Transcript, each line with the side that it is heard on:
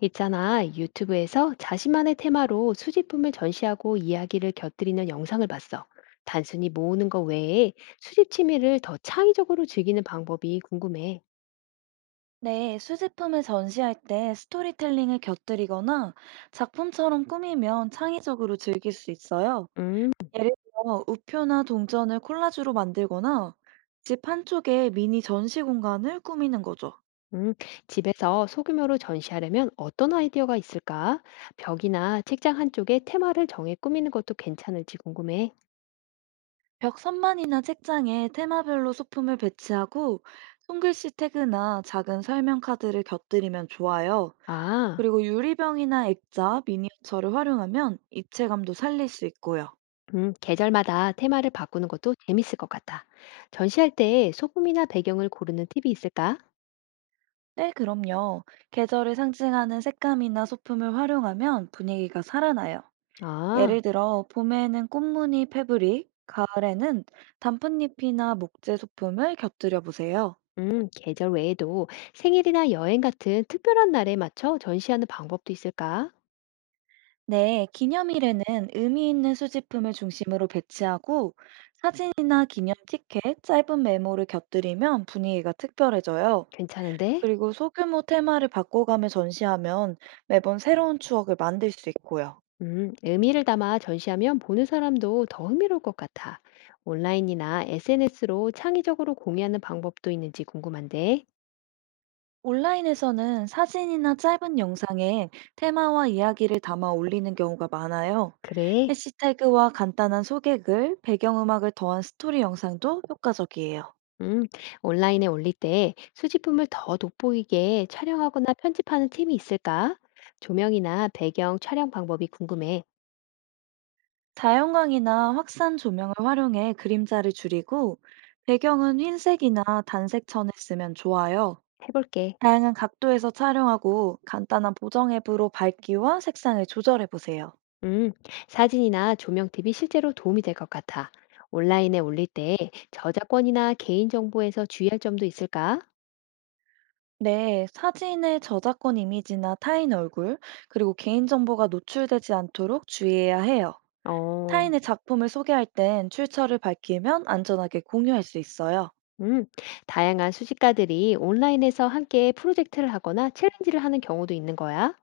left: 있잖아, 유튜브에서 자신만의 테마로 수집품을 전시하고 이야기를 곁들이는 영상을 봤어. 단순히 모으는 것 외에 수집 취미를 더 창의적으로 즐기는 방법이 궁금해.
right: 네, 수제품을 전시할 때 스토리텔링을 곁들이거나 작품처럼 꾸미면 창의적으로 즐길 수 있어요.
left: 음,
right: 예를 들어, 우표나 동전을 콜라주로 만들거나 집 한쪽에 미니 전시 공간을 꾸미는 거죠.
left: 음. 집에서 소규모로 전시하려면 어떤 아이디어가 있을까? 벽이나 책장 한쪽에 테마를 정해 꾸미는 것도 괜찮을지 궁금해.
right: 벽 선반이나 책장에 테마별로 소품을 배치하고 손글씨 태그나 작은 설명 카드를 곁들이면 좋아요.
left: 아,
right: 그리고 유리병이나 액자, 미니어처를 활용하면 입체감도 살릴 수 있고요.
left: 계절마다 테마를 바꾸는 것도 재밌을 것 같아. 전시할 때 소품이나 배경을 고르는 팁이 있을까?
right: 네, 그럼요. 계절을 상징하는 색감이나 소품을 활용하면 분위기가 살아나요.
left: 아.
right: 예를 들어, 봄에는 꽃무늬 패브릭, 가을에는 단풍잎이나 목재 소품을 곁들여 보세요.
left: 계절 외에도 생일이나 여행 같은 특별한 날에 맞춰 전시하는 방법도 있을까?
right: 네, 기념일에는 의미 있는 수집품을 중심으로 배치하고 사진이나 기념 티켓, 짧은 메모를 곁들이면 분위기가 특별해져요.
left: 괜찮은데?
right: 그리고 소규모 테마를 바꿔가며 전시하면 매번 새로운 추억을 만들 수 있고요.
left: 의미를 담아 전시하면 보는 사람도 더 흥미로울 것 같아. 온라인이나 SNS로 창의적으로 공유하는 방법도 있는지 궁금한데.
right: 온라인에서는 사진이나 짧은 영상에 테마와 이야기를 담아 올리는 경우가 많아요.
left: 그래.
right: 해시태그와 간단한 소개글, 배경음악을 더한 스토리 영상도 효과적이에요.
left: 음, 온라인에 올릴 때 수집품을 더 돋보이게 촬영하거나 편집하는 팀이 있을까? 조명이나 배경 촬영 방법이 궁금해.
right: 자연광이나 확산 조명을 활용해 그림자를 줄이고 배경은 흰색이나 단색 천을 쓰면 좋아요.
left: 해볼게.
right: 다양한 각도에서 촬영하고 간단한 보정 앱으로 밝기와 색상을 조절해 보세요.
left: 음, 사진이나 조명 팁이 실제로 도움이 될 것 같아. 온라인에 올릴 때 저작권이나 개인정보에서 주의할 점도 있을까?
right: 네, 사진의 저작권 이미지나 타인 얼굴, 그리고 개인정보가 노출되지 않도록 주의해야 해요.
left: 어,
right: 타인의 작품을 소개할 땐 출처를 밝히면 안전하게 공유할 수 있어요.
left: 음, 다양한 수집가들이 온라인에서 함께 프로젝트를 하거나 챌린지를 하는 경우도 있는 거야.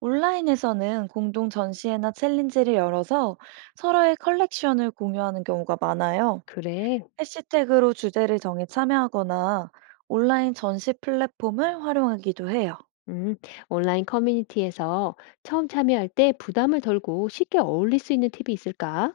right: 온라인에서는 공동 전시회나 챌린지를 열어서 서로의 컬렉션을 공유하는 경우가 많아요.
left: 그래.
right: 해시태그로 주제를 정해 참여하거나 온라인 전시 플랫폼을 활용하기도 해요.
left: 음, 온라인 커뮤니티에서 처음 참여할 때 부담을 덜고 쉽게 어울릴 수 있는 팁이 있을까?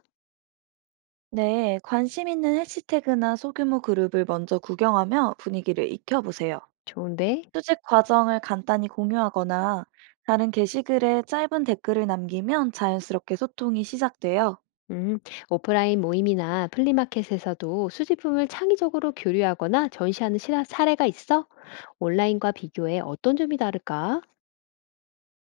right: 네, 관심 있는 해시태그나 소규모 그룹을 먼저 구경하며 분위기를 익혀보세요.
left: 좋은데?
right: 수집 과정을 간단히 공유하거나 다른 게시글에 짧은 댓글을 남기면 자연스럽게 소통이 시작돼요.
left: 음, 오프라인 모임이나 플리마켓에서도 수집품을 창의적으로 교류하거나 전시하는 사례가 있어? 온라인과 비교해 어떤 점이 다를까?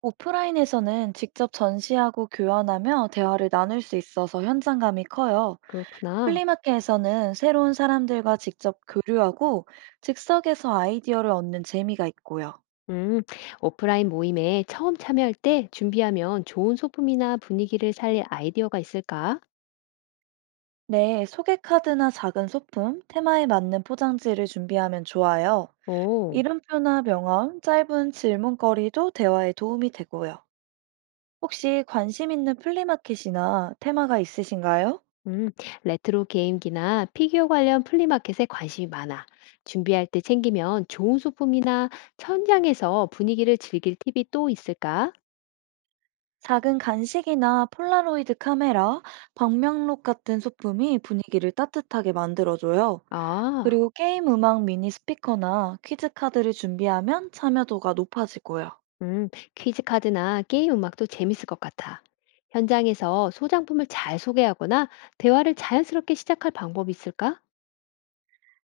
right: 오프라인에서는 직접 전시하고 교환하며 대화를 나눌 수 있어서 현장감이 커요.
left: 그렇구나.
right: 플리마켓에서는 새로운 사람들과 직접 교류하고 즉석에서 아이디어를 얻는 재미가 있고요.
left: 음, 오프라인 모임에 처음 참여할 때 준비하면 좋은 소품이나 분위기를 살릴 아이디어가 있을까?
right: 네, 소개카드나 작은 소품, 테마에 맞는 포장지를 준비하면 좋아요.
left: 오,
right: 이름표나 명함, 짧은 질문거리도 대화에 도움이 되고요. 혹시 관심 있는 플리마켓이나 테마가 있으신가요?
left: 음, 레트로 게임기나 피규어 관련 플리마켓에 관심이 많아. 준비할 때 챙기면 좋은 소품이나 현장에서 분위기를 즐길 팁이 또 있을까?
right: 작은 간식이나 폴라로이드 카메라, 방명록 같은 소품이 분위기를 따뜻하게 만들어줘요.
left: 아.
right: 그리고 게임 음악 미니 스피커나 퀴즈 카드를 준비하면 참여도가 높아지고요.
left: 퀴즈 카드나 게임 음악도 재밌을 것 같아. 현장에서 소장품을 잘 소개하거나 대화를 자연스럽게 시작할 방법이 있을까?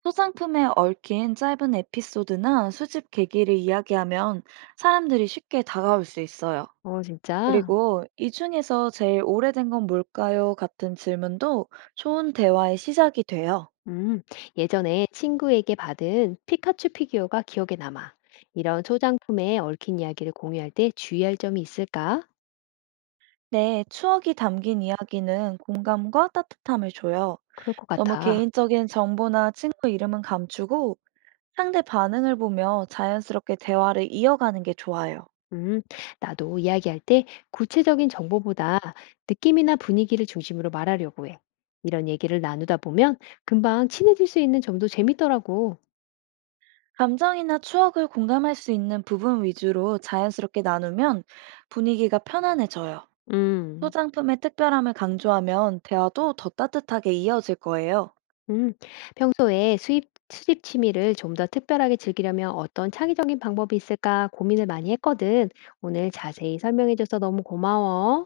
right: 소장품에 얽힌 짧은 에피소드나 수집 계기를 이야기하면 사람들이 쉽게 다가올 수 있어요.
left: 어, 진짜.
right: 그리고 이 중에서 제일 오래된 건 뭘까요? 같은 질문도 좋은 대화의 시작이 돼요.
left: 음, 예전에 친구에게 받은 피카츄 피규어가 기억에 남아. 이런 소장품에 얽힌 이야기를 공유할 때 주의할 점이 있을까?
right: 네, 추억이 담긴 이야기는 공감과 따뜻함을 줘요.
left: 그럴 것
right: 너무
left: 같아.
right: 개인적인 정보나 친구 이름은 감추고 상대 반응을 보며 자연스럽게 대화를 이어가는 게 좋아요.
left: 음, 나도 이야기할 때 구체적인 정보보다 느낌이나 분위기를 중심으로 말하려고 해. 이런 얘기를 나누다 보면 금방 친해질 수 있는 점도 재밌더라고.
right: 감정이나 추억을 공감할 수 있는 부분 위주로 자연스럽게 나누면 분위기가 편안해져요.
left: 음.
right: 소장품의 특별함을 강조하면 대화도 더 따뜻하게 이어질 거예요.
left: 음. 평소에 수입 수집 취미를 좀 더 특별하게 즐기려면 어떤 창의적인 방법이 있을까 고민을 많이 했거든. 오늘 자세히 설명해 줘서 너무 고마워.